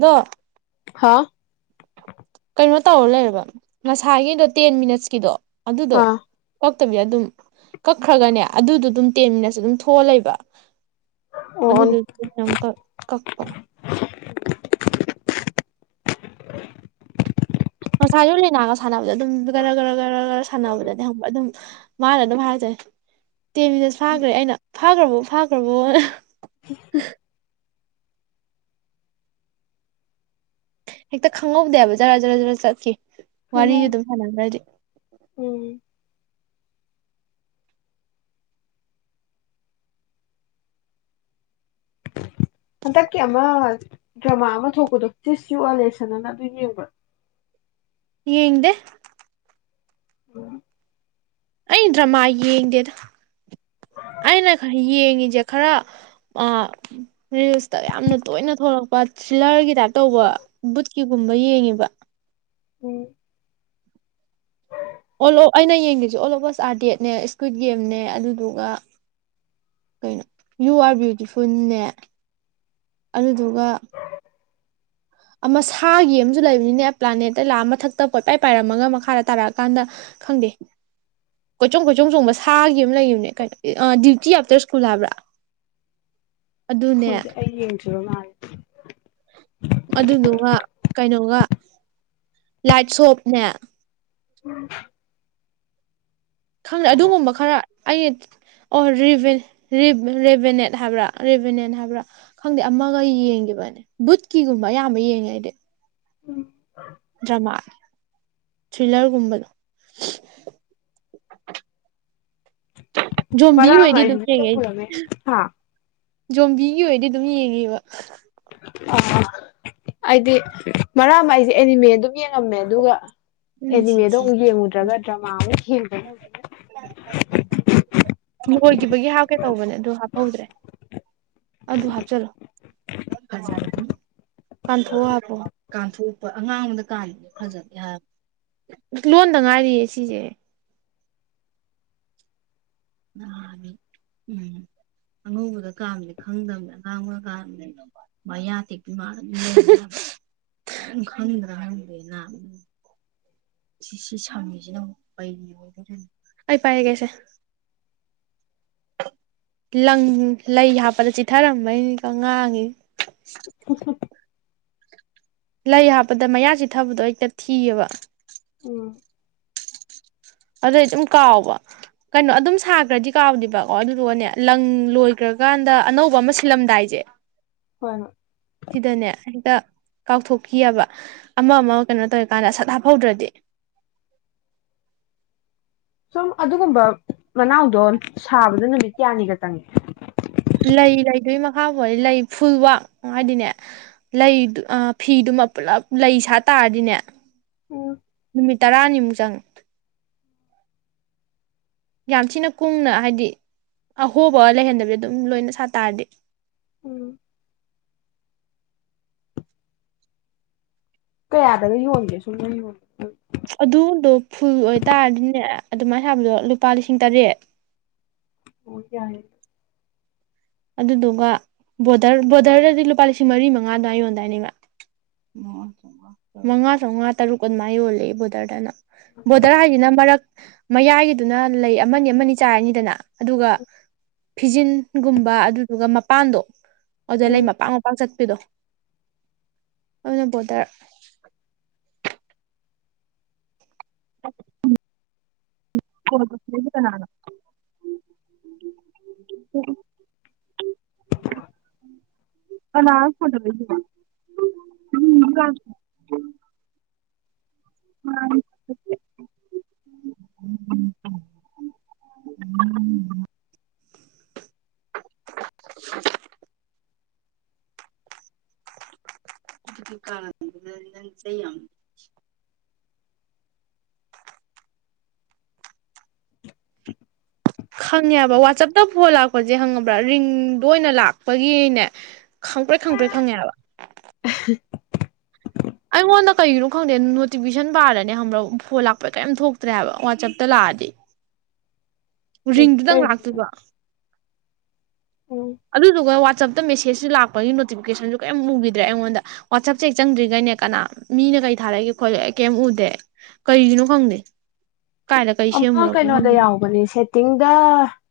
ꯗꯥ ꯍꯥ ꯀꯩꯅꯣ ꯇꯧꯔ ꯂꯩꯔꯕ ꯉꯁꯥꯢꯒꯤꯗꯣ ꯇꯦꯟ ꯃꯤꯅꯠꯁꯀꯤꯗꯣ ꯑꯗꯨꯗꯣ ꯑꯣ ꯑꯥ ꯇꯠꯇꯕꯤ ꯑꯗꯨꯝ ꯀꯛꯈ꯭ꯔꯒꯅꯦ ꯑꯗꯨꯗꯣ ꯑꯗꯨꯝ ꯇꯦꯟ ꯃꯤꯅꯠꯁ ꯑꯗꯨꯝ ꯊꯣꯛꯑ ꯂꯩꯕ ꯑꯣ ꯑꯣꯟ ꯑꯗꯨꯗꯣ ꯑꯥ ꯑꯃꯨꯀ ꯀꯛꯄꯥ ꯉꯁꯥꯏꯁꯨ ꯂꯥꯏꯅꯥꯒ ꯁꯥꯟꯅꯕꯗ ꯑꯗꯨꯝ ꯒꯔ ꯒꯔ ꯒꯔ ꯒꯔ ꯁꯥꯟꯅꯕꯗꯅꯦ ꯈꯪꯕ꯭ꯔ ꯑꯗꯨꯝ ꯃꯥꯅ ꯑꯗꯨꯝ ꯍꯥꯏꯔꯛꯆꯩ ꯇꯦꯟ ꯃꯤꯅꯠꯁ ꯐꯥꯈ꯭ꯔꯦ ꯑꯩꯅ ꯐꯥꯒ꯭ꯔꯕꯣ ꯐꯥꯒ꯭ꯔꯕꯣ ꯍꯦꯛꯇ ꯈꯪꯍꯧꯗꯦꯕ ꯖꯔꯥ ꯖꯔꯥ ꯖꯔ ꯆꯠꯈꯤ ꯍꯩꯅꯧ ꯋꯥꯔꯤꯒꯤ ꯑꯗꯨꯝ ꯁꯅꯒ꯭ꯔꯗꯤ ꯎꯝ ꯍꯟꯗꯛꯀꯤ ꯑꯃ ꯗ꯭ꯔꯃꯥ ꯑꯃ ꯊꯣꯛꯄꯗꯣ ꯇꯤꯁ ꯌꯨ ꯑꯦ ꯂꯦꯁꯟ ꯑꯅ ꯑꯗꯨ ꯌꯦꯡꯕ꯭ꯔꯥ ꯌꯦꯡꯗꯦ [unintelligible] ꯑꯩ ꯗ꯭ꯔꯃꯥ ꯌꯦꯡꯗꯦꯗ ꯑꯩꯅ ꯈꯔ ꯌꯦꯡ ꯁꯦ ꯈꯔ ꯔꯤꯜꯁꯇ ꯌꯥꯝꯅ ꯇꯣꯏꯅ ꯊꯣꯛꯂꯛꯄ ꯊ꯭ꯔꯤꯂꯔꯒꯤ ꯇꯥꯏꯞ ꯇꯧꯕ ꯕꯨꯠꯀꯤꯒꯨꯝꯕ ꯌꯦꯡꯉꯤꯕ ꯎꯝ ꯑꯂꯣ ꯑꯩꯅ ꯌꯦꯡꯕꯁꯨ ꯑꯣꯜ ꯑꯣꯐꯁ ꯑꯥꯔꯗꯦꯠꯅꯦ ꯁꯀꯨꯠ ꯒꯦꯝꯅꯦ ꯑꯗꯨꯗꯨꯒ ꯀꯩꯅꯣ ꯌꯨ ꯑꯥꯔ ꯕ꯭ꯤꯌꯨꯇꯤꯐꯨꯜꯅꯦ ꯑꯗꯨꯗꯨꯒ ꯑꯃ ꯁꯥꯒꯤ ꯑꯃꯁꯨ ꯂꯩꯕꯅꯤꯅꯦ ꯄ꯭ꯂꯥꯅꯦꯠꯇꯩ ꯂꯥꯛꯑ ꯃꯊꯛ ꯇ ꯀꯣꯢꯄꯥꯢ ꯄꯥꯢꯔꯝꯃꯒ ꯃꯈꯥꯗ ꯇꯥꯔꯛ ꯀꯥꯟꯗ ꯈꯪꯗꯦ ꯀꯣꯏꯆꯣꯡ ꯀꯣꯏꯆꯣꯡ ꯆꯣꯡꯕ ꯁꯥꯒꯤ ꯑꯃ ꯂꯩꯕꯅꯦ ꯀꯩꯅꯣ ꯗ꯭ꯌꯨꯇꯤ ꯑꯥꯞꯇꯔ ꯁ꯭ꯀꯨꯜ ꯍꯥꯏꯕ꯭ꯔꯥ ꯑꯗꯨꯅꯦ ꯈꯪꯗ꯭ꯔꯦ ꯑꯩ ꯌꯦꯡꯗ꯭ꯔꯤꯕ ꯃꯥꯂꯦ ꯑꯗꯨꯗꯨꯒ ꯀꯩꯅꯣꯒ ꯂꯥꯏꯠ ꯁꯣꯞꯅꯦ ꯎꯝ ꯈꯪꯗꯦ ꯑꯗꯨꯒꯨꯝꯕ ꯈꯔ ꯑꯩ ꯑꯣ ꯔꯦꯚꯦꯅꯦꯠ ꯍꯥꯏꯕ꯭ꯔꯥ ꯔꯦꯚꯦꯅꯦꯠ ꯍꯥꯏꯕ꯭ꯔꯥ ꯈꯪꯗꯦ ꯑꯃꯒ ꯌꯦꯡꯈꯤꯕꯅꯦ ꯕꯨꯠꯀꯤꯒꯨꯝꯕ ꯑꯌꯥꯝꯕ ꯌꯦꯡꯉꯦ ꯑꯩꯗꯤ ꯗ꯭ꯔꯥꯃꯥ ꯊ꯭ꯔꯤꯂꯔꯒꯨꯝꯕꯗꯣ ꯖꯣꯝꯕꯤ ꯕꯥꯔꯥ ꯑꯣꯏꯗꯤ ꯑꯗꯨꯝ ꯃꯥꯢꯖꯤꯅꯦ ꯌꯦꯡꯉꯦ ꯑꯩ ꯄꯨꯔꯝꯃꯦ ꯍꯥ ꯖꯣꯝꯕꯤꯒꯤ ꯑꯣꯏꯗꯤ ꯑꯗꯨꯝ ꯌꯦꯡꯉꯦꯕ ꯍꯥ ꯑ ꯑ ꯑꯩꯗꯤ ꯃꯔꯛ ꯑꯃ ꯑꯩꯁꯦ ꯑꯦꯅꯤꯃꯦ ꯑꯗꯨꯝ ꯌꯦꯡꯉꯝꯃꯦ ꯑꯗꯨꯒ ꯑꯦꯅꯤꯃꯦꯗꯣ ꯑꯃꯨꯛ ꯌꯦꯡꯉꯨꯗ꯭ꯔꯒ ꯗ꯭ꯔꯃꯥ ꯑꯃꯨ [unintelligible] [unintelligible] ꯂꯣꯏꯈꯤꯕꯒꯤ ꯍꯥꯞꯀꯦ ꯇꯧꯕꯅꯦ ꯑꯗꯨ ꯍꯥꯞꯍꯧꯗ꯭ꯔꯦ ꯑꯗꯨ ꯍꯥꯞꯆꯜꯂꯣ ꯀꯥꯟꯊꯣꯛꯑ ꯍꯥꯞꯄꯣ ꯀꯥꯟꯊꯣꯛꯄ ꯑꯉꯥꯡꯕꯗ ꯀꯥꯟꯕꯗꯤ ꯐꯖꯗꯦ ꯍꯥꯏꯕꯅꯦ ꯂꯣꯟꯗ ꯉꯥꯏꯔꯤꯌꯦ ꯁꯤꯁꯦ ꯅꯥꯅꯤ ꯎꯝ ꯑꯉꯧꯕꯗ ꯀꯥꯟꯕꯗꯤ ꯈꯪꯗꯕꯅꯦ ꯑꯉꯥꯡꯕꯗ ꯀꯥꯟꯕꯗꯤ ꯃꯌꯥ ꯇꯦꯛꯄꯤ ꯃꯥꯜꯂꯅꯤ ꯍꯨꯍꯨꯝ ꯀꯦꯝ ꯈꯪꯗ꯭ꯔꯥ ꯍꯥꯢꯕꯅꯤꯗ ꯅꯥꯕ ꯁꯤ ꯁꯤ ꯁꯝꯃꯤꯁꯤꯅ ꯀꯩꯒꯤ ꯑꯣꯏꯗꯣꯏꯅꯣ ꯁꯦ ꯂꯪ ꯂꯩꯄꯥꯏꯔꯒꯦꯁꯦ ꯂꯪ ꯂꯩ ꯍꯥꯞꯄꯗ ꯆꯤꯊꯔꯝꯝꯕꯩꯅꯤꯀꯣ ꯉꯥꯡꯉꯤ ꯂꯩ ꯍꯥꯞꯄꯗ ꯃꯌꯥ ꯆꯤꯊꯕꯗꯣ ꯍꯦꯛꯇ ꯊꯤꯌꯦꯕ ꯎꯝ ꯑꯗꯨꯏ ꯑꯗꯨꯝ ꯀꯥꯎꯕ ꯀꯩꯅꯣ ꯑꯗꯨꯝ ꯁꯥꯈ꯭ꯔꯗꯤ ꯀꯥꯎꯗꯦꯕꯀꯣ ꯑꯗꯨꯗꯨꯒꯅꯦ ꯂꯪ ꯂꯣꯏꯈ꯭ꯔꯀꯥꯟꯗ ꯑꯅꯧꯕ ꯑꯃ ꯁꯤꯜꯂꯝꯗꯥꯏꯁꯦ ꯍꯣꯏ ꯍꯣꯏ ꯁꯤꯗꯅꯦ ꯍꯦꯛꯇ ꯀꯥꯎꯊꯣꯛꯈꯤꯑꯦꯕ ꯑꯃ ꯑꯃ ꯀꯩꯅꯣ ꯇꯧꯋꯤꯀꯥꯟꯗ ꯁꯠ ꯍꯥꯞꯐꯧꯗ꯭ꯔꯗꯤ ꯁꯨꯝ ꯑꯗꯨꯒꯨꯝꯕ ꯃꯅꯥꯎꯗꯣ ꯁꯥꯕꯗ ꯅꯨꯃꯤꯠ ꯀꯌꯥꯅꯤꯒ ꯆꯪꯉꯏ ꯂꯩ ꯂꯩꯗꯨꯏꯒꯤ ꯃꯈꯥ ꯄꯣꯜꯂꯦ ꯂꯩ ꯐꯨꯜꯋꯥꯛ ꯍꯥꯏꯗꯤꯅꯦ ꯂꯩ ꯑꯥ ꯐꯤꯗꯨꯃ ꯄꯨꯜꯂꯞ ꯂꯩ ꯁꯥꯠ ꯇꯥꯔꯗꯤꯅꯦ ꯎꯝ ꯅꯨꯃꯤꯠ ꯇꯔꯥꯅꯤꯃꯨꯛ ꯆꯪꯑꯦ ꯌꯥꯝ ꯊꯤꯅ ꯀꯨꯡꯅ ꯍꯥꯏꯗꯤ ꯑꯍꯣꯕ ꯂꯩꯍꯟꯗꯕꯤꯗ ꯑꯗꯨꯝ ꯂꯣꯏꯅ ꯁꯥꯠꯇꯥꯔꯗꯤ ꯎꯝ ꯀꯌꯥꯗꯒ ꯌꯣꯟꯒꯦ ꯁꯨꯝꯅ ꯌꯣꯟ ꯑ ꯑꯗꯨꯗꯣ ꯐꯨꯜ ꯑꯣꯏꯇꯥꯔꯗꯤꯅꯦ ꯑꯗꯨꯃꯥꯏ ꯁꯥꯕꯗꯣ ꯂꯨꯄꯥ ꯂꯤꯁꯤꯡ ꯇꯔꯦꯠ ꯑꯣ ꯌꯥꯏꯑ ꯑꯗꯨꯗꯨꯒ ꯕꯣꯗꯔ ꯕꯣꯔꯗꯔꯗꯗꯤ ꯂꯨꯄꯥ ꯂꯤꯁꯤꯡ ꯃꯔꯤ ꯃꯉꯥ ꯑꯗꯨꯃꯥꯏ ꯌꯣꯟꯗꯥꯏꯅꯦ ꯏꯃꯥ ꯃꯉꯥ ꯆꯧꯉꯥ ꯇꯔꯨꯛ ꯑꯗꯨꯃꯥꯏꯅ ꯌꯣꯜꯂꯦꯌꯦ ꯕꯣꯗꯔꯗꯅ ꯕꯣꯗꯔ ꯍꯥꯏꯖꯤꯅ ꯃꯔꯛ ꯃꯌꯥꯏꯒꯤꯗꯨꯅ ꯂꯩ ꯑꯃꯅꯤ ꯑꯃꯅꯤ ꯆꯥꯔꯅꯤꯗꯅ ꯑꯗꯨꯒ ꯐꯤꯖꯤꯟꯒꯨꯝ ꯕ ꯑꯗꯨꯗꯨꯒ ꯃꯄꯥꯟꯗꯣ ꯑꯗꯨꯗ ꯎꯝ ꯂꯩ ꯃꯄꯥꯛ ꯃꯄꯥꯛ ꯆꯠ ꯄꯤꯗꯣ ꯑꯗꯨꯅ ꯕꯣꯗꯔ ꯀꯣꯜ ꯇꯧꯁꯜꯂꯛꯢꯁꯦ ꯀꯅꯥꯅꯣ ꯀꯅꯥꯅꯣ ꯐꯣꯟ ꯇꯧꯔꯛꯏꯁꯤꯕꯣ [unintelligible] ꯑꯗꯨ ꯀꯥꯗꯨꯗ ꯅꯪ ꯆꯩ ꯌꯥꯝ ꯁꯦ ꯈꯪꯉꯦꯕ ꯋꯥꯆꯞꯇ ꯐꯣꯟ ꯂꯥꯛꯄꯁꯦ ꯈꯪꯉꯕ꯭ꯔꯥ ꯔꯤꯡꯗꯣ ꯑꯣꯏꯅ ꯂꯥꯛꯄꯒꯤꯅꯦ ꯈꯪꯄ꯭ꯔꯦꯛ ꯈꯪꯄ꯭ꯔꯦꯛ ꯈꯪꯉꯦꯕ [inaudible] ꯐꯣꯟꯗ ꯀꯩꯒꯤꯅꯣ ꯈꯪꯗꯦ ꯅꯣꯤꯐꯤꯀꯦꯁꯟ ꯕꯥꯔꯗꯅꯦ ꯈꯪꯕ꯭ꯔ ꯐꯣꯟ ꯂꯥꯛꯄꯗ ꯀꯔꯤꯝ ꯊꯣꯛꯇ꯭ꯔꯦ ꯍꯥꯏꯕ ꯋꯥꯆꯦꯞꯇ ꯂꯥꯛꯑꯗꯤ ꯎꯝ, ꯔꯤꯡꯗꯨꯗꯪ ꯀꯩꯅꯣ ꯂꯥꯛꯇꯣꯏꯕ ꯎꯝ ꯑꯗꯨꯗꯨꯒ ꯋꯥꯆꯞ ꯃꯦꯁꯦꯖꯁꯨ ꯂꯥꯛꯄꯒꯤ ꯅꯣꯇꯤꯐꯤꯀꯦꯁꯟꯁꯨ ꯀꯔꯤꯝ ꯎꯈꯤꯗ꯭ꯔꯦ ꯑꯩꯉꯣꯟꯗ ꯋꯥꯆꯞꯁꯦ ꯍꯦꯛ ꯆꯪꯗ꯭ꯔꯤꯒꯩꯅꯦ ꯀꯅꯥ ꯃꯤꯅ ꯀꯩ ꯊꯥꯔꯛꯢꯒꯦ ꯈꯣꯠꯂꯤꯒꯦ ꯑꯩ ꯀꯩꯝ ꯎꯗꯦ ꯀꯩꯒꯤꯅꯣ ꯈꯪꯗꯦ ꯀꯥꯏꯗ ꯀꯩ ꯑꯃ ꯁꯦꯝꯃꯨꯔꯕꯅꯣ ꯀꯩꯅꯣꯗ ꯈꯪꯗꯦ ꯌꯥꯎꯕꯅꯦ ꯁꯦ ꯇꯤꯡꯗ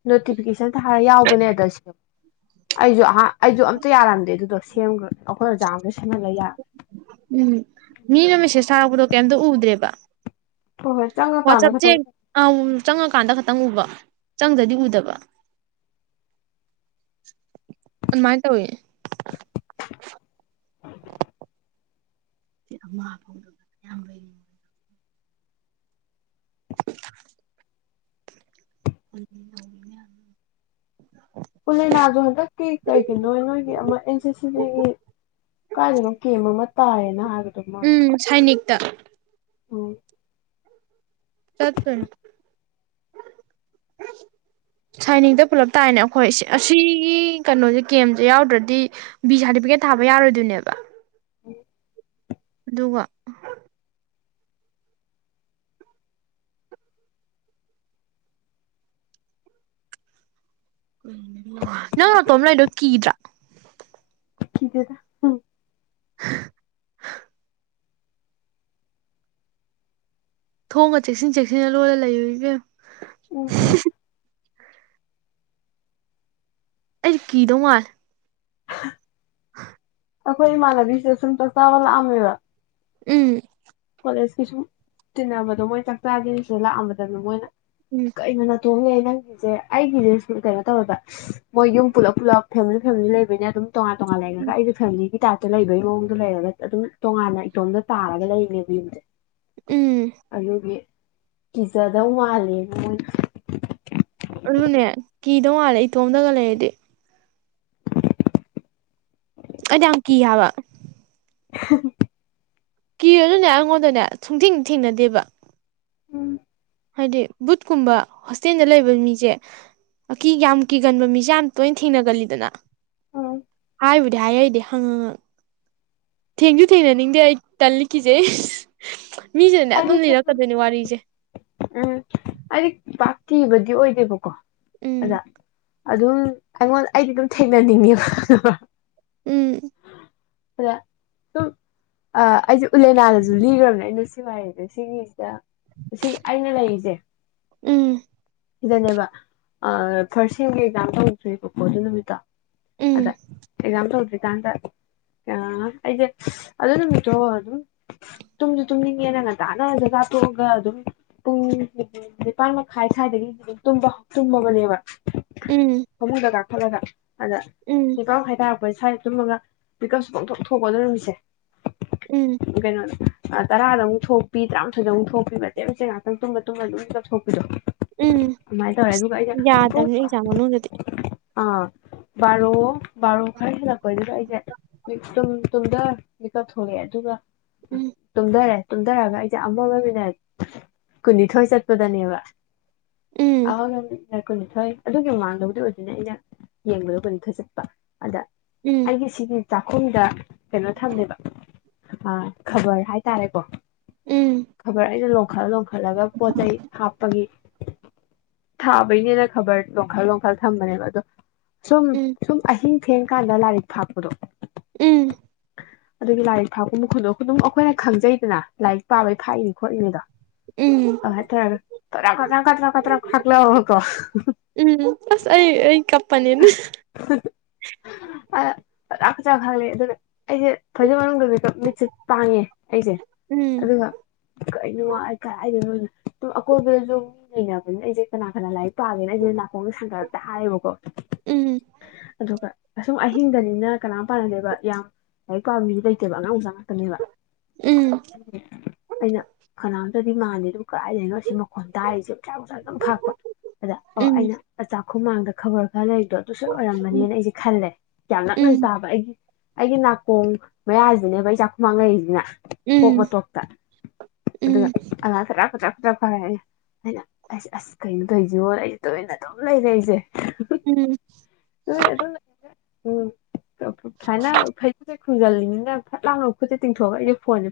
ꯅꯣꯇꯤꯐꯤꯀꯦꯁꯟ ꯊꯥ ꯑꯥ ꯌꯥꯎꯕꯅꯦ ꯑꯗ ꯁꯦꯝ ꯑꯩꯁꯨ ꯑꯍ ꯑꯩꯁꯨ ꯑꯝꯇ ꯌꯥꯔꯝꯗꯦ ꯑꯗꯨꯗꯣ ꯁꯦꯝꯈ꯭ꯔ ꯑꯩꯈꯣꯏ ꯑꯣꯖꯥ ꯑꯝꯗ ꯁꯦꯝꯍꯜꯂꯒ ꯌꯥꯒ꯭ꯔꯦ ꯎꯝ ꯃꯤꯅ ꯃꯦꯁꯦꯖ ꯊꯥꯔꯛꯄꯗꯣ ꯀꯩꯝꯇ ꯎꯗ꯭ꯔꯦꯕ ꯍꯣꯏ ꯍꯣꯏ ꯆꯪꯉꯀꯥꯟꯗ ꯋꯥꯆꯞ ꯆꯦ ꯈꯇꯪ ꯑ ꯆꯪꯉꯛ ꯀꯥꯟꯗ ꯈꯛꯇ ꯎꯕ ꯆꯪꯗ꯭ꯔꯗꯤ ꯎꯗꯕ ꯑꯗꯨꯃꯥꯏ ꯇꯧꯋꯦ [inaudible] [inaudible] ꯎꯂꯦꯅꯖꯨ ꯍꯟꯗꯛꯀꯤ ꯀꯩꯒꯤꯅꯣ ꯅꯣꯏꯒꯤ ꯑꯃ ꯑꯦꯟ ꯁꯤ ꯁꯤꯒꯤ ꯀꯥꯏꯗꯅꯣ ꯀꯦꯝ ꯑꯃ ꯇꯥꯏꯌꯦꯅ ꯍꯥꯢ ꯎꯝ ꯁꯥꯏꯅꯤꯛ ꯇ ꯑꯣ ꯆꯠꯇꯣꯏꯅꯦ ꯁꯥꯏꯅꯤꯡꯇ ꯄꯨꯂꯞ ꯇꯥꯏꯅꯦ ꯑꯩꯈꯣꯏ ꯑꯁꯤꯒꯤ ꯀꯩꯅꯣꯁꯦ ꯀꯦꯝꯁꯦ ꯌꯥꯎꯗ꯭ꯔꯥꯗꯤ ꯕꯤ ꯁꯥꯔꯇꯤꯐꯤꯀꯦꯠ ꯊꯥꯕ ꯌꯥꯔꯣꯏꯗꯣꯏꯅꯦꯕ ꯑꯣ ꯑꯗꯨꯒ ꯅꯪ ꯅꯇꯣꯝ ꯂꯩꯗꯣ ꯀꯤꯗ꯭ꯔꯥ ꯀꯤꯗꯦꯗ [inaudible] ꯊꯣꯡꯒ ꯆꯦꯛꯁꯤꯟ ꯆꯦꯛꯁꯤꯟꯅ ꯂꯣꯜꯂ ꯂꯩꯔꯨ ꯏꯕꯦꯝꯃ ꯎꯝ ꯑꯩꯗꯤ ꯀꯤꯗꯧ ꯃꯥꯜꯂꯦ [inaudible] ꯑꯩꯈꯣꯏ ꯏꯃꯥꯟꯅꯕꯤ ꯁꯤꯗ ꯁꯨꯝ ꯆꯥꯛ ꯆꯥꯕ ꯂꯥꯛꯑꯝꯃꯦꯕ ꯎꯝ ꯀꯣꯂꯦꯖꯀꯤ ꯁꯨꯝ ꯇꯤꯟꯅꯕꯗꯣ ꯃꯣꯏ ꯆꯥꯛꯆꯥꯖꯦꯁꯤꯗ ꯂꯥꯛꯑꯝꯕꯗ ꯃꯣꯏꯅ ꯎꯝ ꯀꯩꯅꯣ ꯅꯇꯣꯝ ꯇꯣꯝꯅꯦ ꯅꯪꯒꯤꯁꯦ ꯑꯩꯒꯤꯁꯦ ꯁ ꯀꯩꯅꯣ ꯇꯧꯋꯦꯕ ꯃꯣꯏ ꯌꯨꯝ ꯄꯨꯜꯂꯞ ꯄꯨꯜꯂꯞ ꯐꯦꯃꯤꯂꯤ ꯐꯦꯃꯤꯂꯤ ꯂꯩꯕꯩꯅꯦ ꯑꯗꯨꯝ ꯇꯣꯉꯥꯟ ꯇꯣꯉꯥꯟ ꯂꯩꯒꯔꯥꯒ ꯑꯩꯖꯦ ꯐꯦꯃꯤꯂꯤꯒꯤ ꯇꯥ ꯂꯩꯕꯒꯤ ꯃꯑꯣꯡꯗ ꯂꯩꯔꯒ ꯑꯗꯨꯝ ꯇꯣꯉꯥꯟꯅ ꯏꯇꯣꯝꯗ ꯇꯥꯔꯒ ꯂꯩꯅꯦ ꯎꯝ [inaudible] ꯑꯗꯨꯒꯤ ꯀꯤꯖꯗꯧ ꯃꯥꯜꯂꯦ ꯃꯣꯏꯅ ꯑꯗꯨꯅꯦ ꯀꯤꯗꯧ ꯃꯥꯜꯂꯦ ꯏꯇꯣꯝꯗꯒ ꯂꯩꯔꯗꯤ ꯑꯩꯗ ꯌꯥꯝ ꯀꯤ ꯍꯥꯕ [inaudible] ꯀꯤꯔꯖꯨ ꯑꯩꯉꯣꯟꯗꯅꯦ ꯁꯨꯡꯊꯦꯡꯗꯤ ꯊꯦꯡꯅꯗꯦꯕ ꯎꯝ ꯍꯥꯏꯗꯤ ꯕꯨꯠꯀꯨꯝꯕ ꯍꯣꯁꯇꯦꯜꯗ ꯂꯩꯕ ꯃꯤꯖꯦ ꯑꯀꯤ ꯌꯥꯝ ꯀꯤꯒꯟꯕ ꯃꯤꯖꯦ ꯌꯥꯝ ꯇꯣꯏꯅ ꯊꯦꯡꯅꯒꯜꯂꯤꯗꯅ ꯎꯝ ꯍꯥꯏꯕꯨꯗꯤ ꯍꯥꯏꯔꯩꯗꯦ ꯍꯡ ꯍꯡ ꯍꯡ ꯊꯦꯡꯁꯨꯨ ꯊꯦꯡꯅꯅꯤꯡꯗꯦ ꯑꯩ ꯇꯜꯂꯤ ꯀꯤꯖꯩ ꯃꯤꯁꯤꯅꯅꯦ ꯑꯗꯨꯝ ꯂꯤꯔꯛꯀꯗꯣꯏꯅꯦ ꯋꯥꯔꯤꯁꯦ ꯥ [unintelligible] ꯥꯄꯥꯛ ꯀꯤꯕꯗꯤ ꯑꯣꯏꯗꯦꯕꯀꯣ ꯑꯗꯥ ꯎꯝ ꯑꯗꯨꯝ ꯑꯩꯉꯣꯟꯗ ꯑꯩꯗꯤ ꯑꯗꯨꯝ ꯊꯦꯡꯅꯅꯤꯡꯉꯦꯕ ꯎꯝ ꯑꯗ ꯁꯨꯝ ꯑ ꯑꯩꯖꯦ ꯎꯂꯦꯅꯥꯗꯖꯨ ꯂꯤꯒ꯭ꯔꯕꯅꯦ ꯑꯩꯅꯖꯨ ꯁꯤꯒꯤ ꯋꯥꯔꯤꯖꯦ ꯁꯤꯒꯤꯁꯤꯗ ꯁꯤ ꯑꯩꯅ ꯂꯩꯔꯤꯖꯦ ꯎꯝ ꯁꯤꯗꯅꯦꯕ ꯑꯑ ꯐꯔꯁ ꯁꯦꯝꯒꯤ ꯑꯦꯛꯖꯥꯝ ꯇꯧꯒ꯭ꯔꯦꯕꯀꯣ ꯑꯗꯨ ꯅꯨꯃꯤꯠꯇꯣ ꯑꯗ ꯎꯝ ꯑꯦꯛꯖꯥꯝ ꯇꯧꯗ꯭ꯔꯤ ꯀꯥꯟꯗ ꯑ ꯑꯩꯖꯦ ꯑꯗꯨ ꯅꯨꯃꯤꯠꯇꯣ ꯑꯗꯨꯝ ꯇꯨꯝꯖꯨ ꯇꯨꯝꯅꯤꯡ ꯉꯦꯅ ꯉꯟꯇꯥꯅ ꯆꯛꯆꯥ ꯇꯣꯛꯑꯒ ꯑꯗꯨꯝ ꯄꯨꯡ ꯅꯤꯄꯥꯥꯟ ꯃꯈꯥꯏ ꯁꯥꯏꯗꯒꯤ ꯑꯗꯨꯝ ꯇꯨꯝꯕ ꯇꯨꯝꯃꯕꯅꯦꯕ ꯎꯝ ꯐꯃꯨꯡꯗ ꯀꯥ ꯈꯠꯂꯒ ꯑꯗ ꯎꯝ ꯅꯤꯄꯥꯟ ꯃꯈꯥꯏ ꯇꯥꯔꯛ ꯄ ꯁꯥꯏꯗ ꯇꯨꯝꯃꯒ ꯃꯤꯀꯞꯁꯨ ꯄꯧꯊꯣꯛ ꯊꯣꯛꯄ ꯑꯗꯨ ꯅꯨꯃꯤꯠꯁꯦ ꯎꯝ ꯀꯩꯅꯣ ꯑꯗ ꯇꯔꯥꯗ ꯑꯃꯨꯛ ꯊꯣꯛꯄꯤ ꯇꯔꯥꯃꯥꯊꯣꯏꯗ ꯑꯃꯨꯛ ꯊꯣꯛꯄꯤ ꯃꯇꯦꯛ ꯃꯆꯦꯠ ꯉꯥꯏꯍꯥꯛꯇꯪ ꯇꯨꯝꯕ ꯇꯨꯝꯃ ꯃꯤꯀꯞ ꯊꯣꯛꯄꯤꯗꯣ ꯎꯝ ꯑꯗꯨꯃꯥꯏꯅ ꯇꯧꯔꯦ ꯑꯁ ꯑꯗꯨꯒ ꯑꯩꯁꯦ ꯄꯨꯡ ꯌꯥꯗꯕꯅꯤ ꯑꯦꯛꯖꯥꯝ ꯃꯅꯨꯡꯗꯗꯤ ꯑꯥ ꯕꯥꯔꯣ ꯕꯥꯔꯣ ꯈꯔ ꯍꯜꯂꯛꯄꯩꯗꯨꯗ ꯑꯩꯖꯦ ꯇꯪꯝ ꯇꯨꯝꯗ ꯃꯤꯀꯞ ꯊꯣꯛꯂꯛꯑꯦ ꯑꯗꯨꯒ ꯎꯝ ꯇꯨꯝꯗꯔꯦ ꯇꯨꯝꯗꯔꯒ ꯑꯩꯖꯦ ꯑꯃꯒ ꯃꯤꯅꯠ ꯀꯨꯟꯅꯤꯊꯣꯏ ꯆꯠꯄꯗꯅꯦꯕ ꯎꯝ ꯑꯃꯒ ꯃꯤꯅꯠ [unintelligible] ꯀꯨꯟꯅꯤꯊꯣꯏ ꯑꯗꯨꯒꯤ ꯃꯃꯥꯡꯗꯕꯨꯗꯤ ꯑꯣꯏꯗꯣꯏꯅ ꯑꯩꯅ ꯌꯦꯡꯕꯒ ꯀꯨꯟꯅꯤꯊꯣꯏ ꯆꯠꯄ ꯑꯗ ꯎꯝ ꯑꯩꯒꯤ ꯁꯤꯒꯤ ꯆꯥꯛꯈꯨꯝꯗ ꯀꯩꯅꯣ ꯊꯝꯃꯦꯕ ꯑꯥ ꯈꯕꯔ ꯍꯥꯏ ꯇꯥꯔꯦꯀꯣ ꯎꯝ ꯈꯕꯔ ꯑꯩꯅ ꯂꯣ ꯂꯣꯡꯈꯠ ꯂꯣꯡꯈꯠꯂꯒ ꯄꯣꯠ ꯆꯩꯩ ꯍꯥꯞꯄꯒꯤ ꯊꯥꯕꯩꯅꯦꯅ ꯈꯕꯔ ꯂꯣꯡꯈꯠ ꯂꯣꯡꯈꯠꯂ ꯊꯝꯕꯅꯦꯕ ꯑꯗꯣ ꯁꯨꯝ ꯎꯝ ꯁꯨꯝ ꯑꯍꯤꯡ ꯊꯦꯡꯀꯥꯟꯗ ꯂꯥꯏꯔꯤꯛ ꯐꯥꯛꯄꯗꯣ ꯎꯝ ꯑꯗꯨꯒꯤ ꯂꯥꯏꯔꯤꯛ ꯐꯥꯛꯄ ꯃꯈꯣꯟꯗꯣ ꯑꯗꯨꯝ ꯑꯩꯈꯣꯏꯅ ꯈꯪꯖꯩꯗꯅ ꯂꯥꯏꯔꯤꯛ ꯄꯥꯕꯩ ꯐꯥꯛꯏꯅꯤ ꯈꯣꯠꯂꯤꯅꯦꯗꯣ ꯎꯝ ꯑ ꯍꯥꯏ ꯇꯧꯔ ꯀꯇ꯭ꯔꯥꯛ ꯀꯗ꯭ꯔꯥꯛ ꯗ꯭ꯔꯥꯛꯀ ꯀꯇ꯭ꯔꯥꯛ ꯐꯥꯛꯂꯛꯑꯕ ꯀꯣ ꯎꯝ ꯑꯁ ꯑꯩ [unintelligible] ꯑ ꯐꯗꯥꯛ ꯐꯗꯥꯛ ꯈꯥꯛꯂꯛꯑꯦ ꯑꯗꯨꯅ ꯑꯩꯖꯦ ꯐꯩꯖꯨꯞ ꯃꯅꯨꯡꯗ ꯗꯨꯒ ꯃꯤꯠꯁꯦ ꯄꯥꯡꯉꯦ ꯑꯩꯖꯦ ꯎꯝ ꯑꯗꯨꯒ ꯀꯩꯅꯣ ꯑꯩ ꯀꯗꯥꯥꯏꯗꯅꯣꯖꯦ ꯑꯗꯨꯝ ꯑꯀꯣꯏꯕꯗꯖꯨ ꯃꯤ ꯂꯩꯅꯕꯅꯤꯅ ꯑꯩꯖꯦ ꯀꯅꯥ ꯀꯅꯥ ꯂꯥꯏꯔꯤꯛ ꯄꯥꯒꯦꯅ ꯑꯩꯖꯦ ꯅꯥꯀꯣꯡꯗ ꯊꯥꯡꯒꯠꯂ ꯇꯥꯔꯦꯕꯀꯣ ꯎꯝ ꯑꯗꯨꯒ ꯑꯁꯨꯝ ꯑꯍꯤꯡꯗꯅꯤꯅ ꯀꯅꯥꯝ ꯄꯥꯅꯗꯦꯕ ꯌꯥꯝ ꯂꯥꯏꯔꯤꯛ ꯄꯥꯕ ꯃꯤꯁꯨ ꯂꯩꯇꯦꯕ ꯑꯉꯥꯡ ꯃꯆꯥ ꯇ ꯅꯦꯕ ꯎꯝ ꯑꯩꯅ ꯐꯅꯥ [unintelligible] ꯀꯥꯏꯗꯥꯏꯗꯩꯅꯣ ꯁꯤ ꯃꯈꯣꯟ ꯇꯥꯔꯤꯁꯦ ꯆꯥꯎ ꯆꯥꯎ ꯑꯗꯨꯝ ꯊꯥꯔꯛꯄ ꯑꯗ ꯑꯣ ꯎꯝ ꯑꯩꯅ ꯑꯆꯥ ꯈꯨꯃꯥꯡꯗ ꯈꯕꯔ [unintelligible] ꯑꯗꯣ ꯑꯗꯨꯨꯁꯣꯏ ꯎꯝ ꯑꯣꯏꯔꯝꯃꯅꯤꯅ ꯑꯩꯖꯦ ꯈꯜꯂꯦ ꯌꯥꯝ ꯅꯛꯅꯁꯨ ꯇꯥꯕ ꯑꯩꯒꯤ ꯑꯩꯒꯤ ꯅꯥꯀꯣꯡ ꯃꯌꯥꯁꯤꯅꯦꯕ ꯑꯩ ꯆꯥꯛ ꯈꯨꯃꯥꯡ ꯂꯩꯔꯤꯖꯤꯅ [unintelligible] ꯎꯝ ꯎꯝ [unintelligible] ꯑꯩꯅ ꯑꯩꯁ ꯑꯁ ꯀꯩꯅꯣ ꯇꯧꯖꯤꯕꯣ ꯑꯩꯖꯦ ꯇꯨꯃꯤꯟꯅ ꯗꯨꯝ ꯂꯩꯔꯦ ꯑꯩꯖꯦ [unintelligible] ꯎꯝ ꯑꯝ ꯁ꯭ꯋꯥꯏꯅ ꯐꯩꯖꯨꯞꯁꯦ ꯈꯨꯝꯖꯜꯂꯤꯅꯤꯅ ꯐꯠ ꯂꯥꯎꯅ ꯈꯨꯠꯁꯦ ꯇꯤꯡꯊꯣꯛꯑꯒ ꯑꯩꯖꯦ ꯐꯣꯟꯖꯦ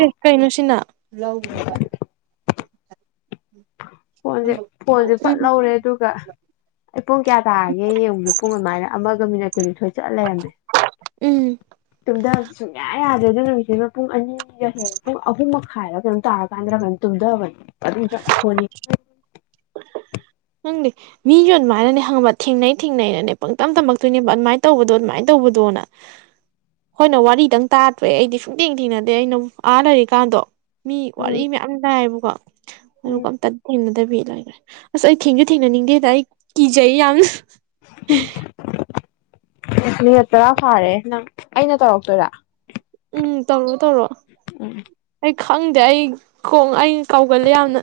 ꯑꯦ ꯀꯩꯅꯣꯁꯤꯅ ꯐꯣꯟꯁꯦ ꯐꯣꯟꯁꯦ ꯐꯠ ꯎꯝ ꯂꯧꯔꯦ ꯑꯗꯨꯒ ꯑꯩ ꯄꯨꯡ ꯀꯌꯥ ꯇꯥꯔꯒꯦ ꯌꯦꯡꯕꯖꯦ ꯄꯨꯡ ꯑꯗꯨꯃꯥꯏꯅ ꯑꯃꯒ ꯃꯤꯅꯠ ꯀꯨꯟꯅꯤꯊꯣꯏ ꯆꯠꯂ ꯂꯩꯔꯝꯃꯦ ꯎꯝ ꯇꯨꯝꯗꯕ ꯁꯨꯡꯌꯥ ꯑꯌꯥ ꯌꯥꯗ꯭ꯔꯦꯗ ꯅꯨꯃꯤꯠꯇꯨꯗ ꯄꯨꯡ ꯑꯅꯤꯒ ꯍꯦꯟ ꯄꯨꯡ ꯑꯍꯨꯝ ꯃꯈꯥꯏꯗ ꯀꯩꯅꯣꯝ ꯇꯥꯔꯀꯥꯟꯗꯔꯥ ꯀꯩꯅꯣꯝ ꯇꯨꯝꯗꯕꯅꯦ ꯑꯗꯨꯝꯗ ꯐꯣꯟ ꯌꯦꯡ ꯈꯪꯗꯦ ꯃꯤꯒ ꯑꯗꯨꯃꯥꯏꯅꯅꯦ ꯈꯪꯉꯕ ꯊꯦꯡꯅꯩ ꯊꯦꯡꯅꯩꯅꯅꯦ ꯄꯪꯇꯝ ꯇꯝꯃꯛꯇꯣꯏꯅꯦꯕ ꯑꯗꯨꯃꯥꯏ ꯇꯧꯕꯗꯣ ꯑꯗꯨꯃꯥꯏ ꯇꯧꯕꯗꯣꯅ ꯈꯣꯏꯅ ꯋꯥꯔꯤꯗꯪ ꯇꯥꯗ꯭ꯔꯦ ꯑꯩꯗꯤ ꯁꯨꯡꯊꯦꯡ ꯊꯦꯡꯅꯗꯦ ꯑꯩꯅ ꯑꯥ ꯂꯩꯔꯤꯀꯥꯟꯗꯣ ꯃꯤ ꯋꯥꯔꯤ ꯎꯝ ꯃꯌꯥꯝ ꯇꯥꯏꯌꯦꯕꯀꯣ ꯎꯝ ꯑꯗꯨꯒ ꯑꯝꯇ ꯊꯦꯡꯅꯗꯕꯤ ꯂꯥꯛ [inaudible] ꯑꯁ ꯑꯩ ꯊꯦꯡꯁꯨ ꯊꯦꯡꯅꯅꯤꯡꯗꯦꯗ ꯑꯩ ꯀꯤꯖꯩ ꯌꯥꯝꯅ ꯎꯝ ꯃꯤꯅꯠ ꯇꯔꯥ ꯐꯥꯔꯦ ꯅꯪ ꯑꯩꯅ ꯇꯧꯔꯛꯇꯣꯏꯔꯥ ꯎꯝ ꯇꯧꯔꯣ ꯇꯧꯔꯣ ꯑꯩ ꯈꯪꯗꯦ ꯑꯩ ꯈꯣꯡ ꯑꯩ ꯀꯥꯎꯒꯜꯂꯦ ꯌꯥꯝꯅ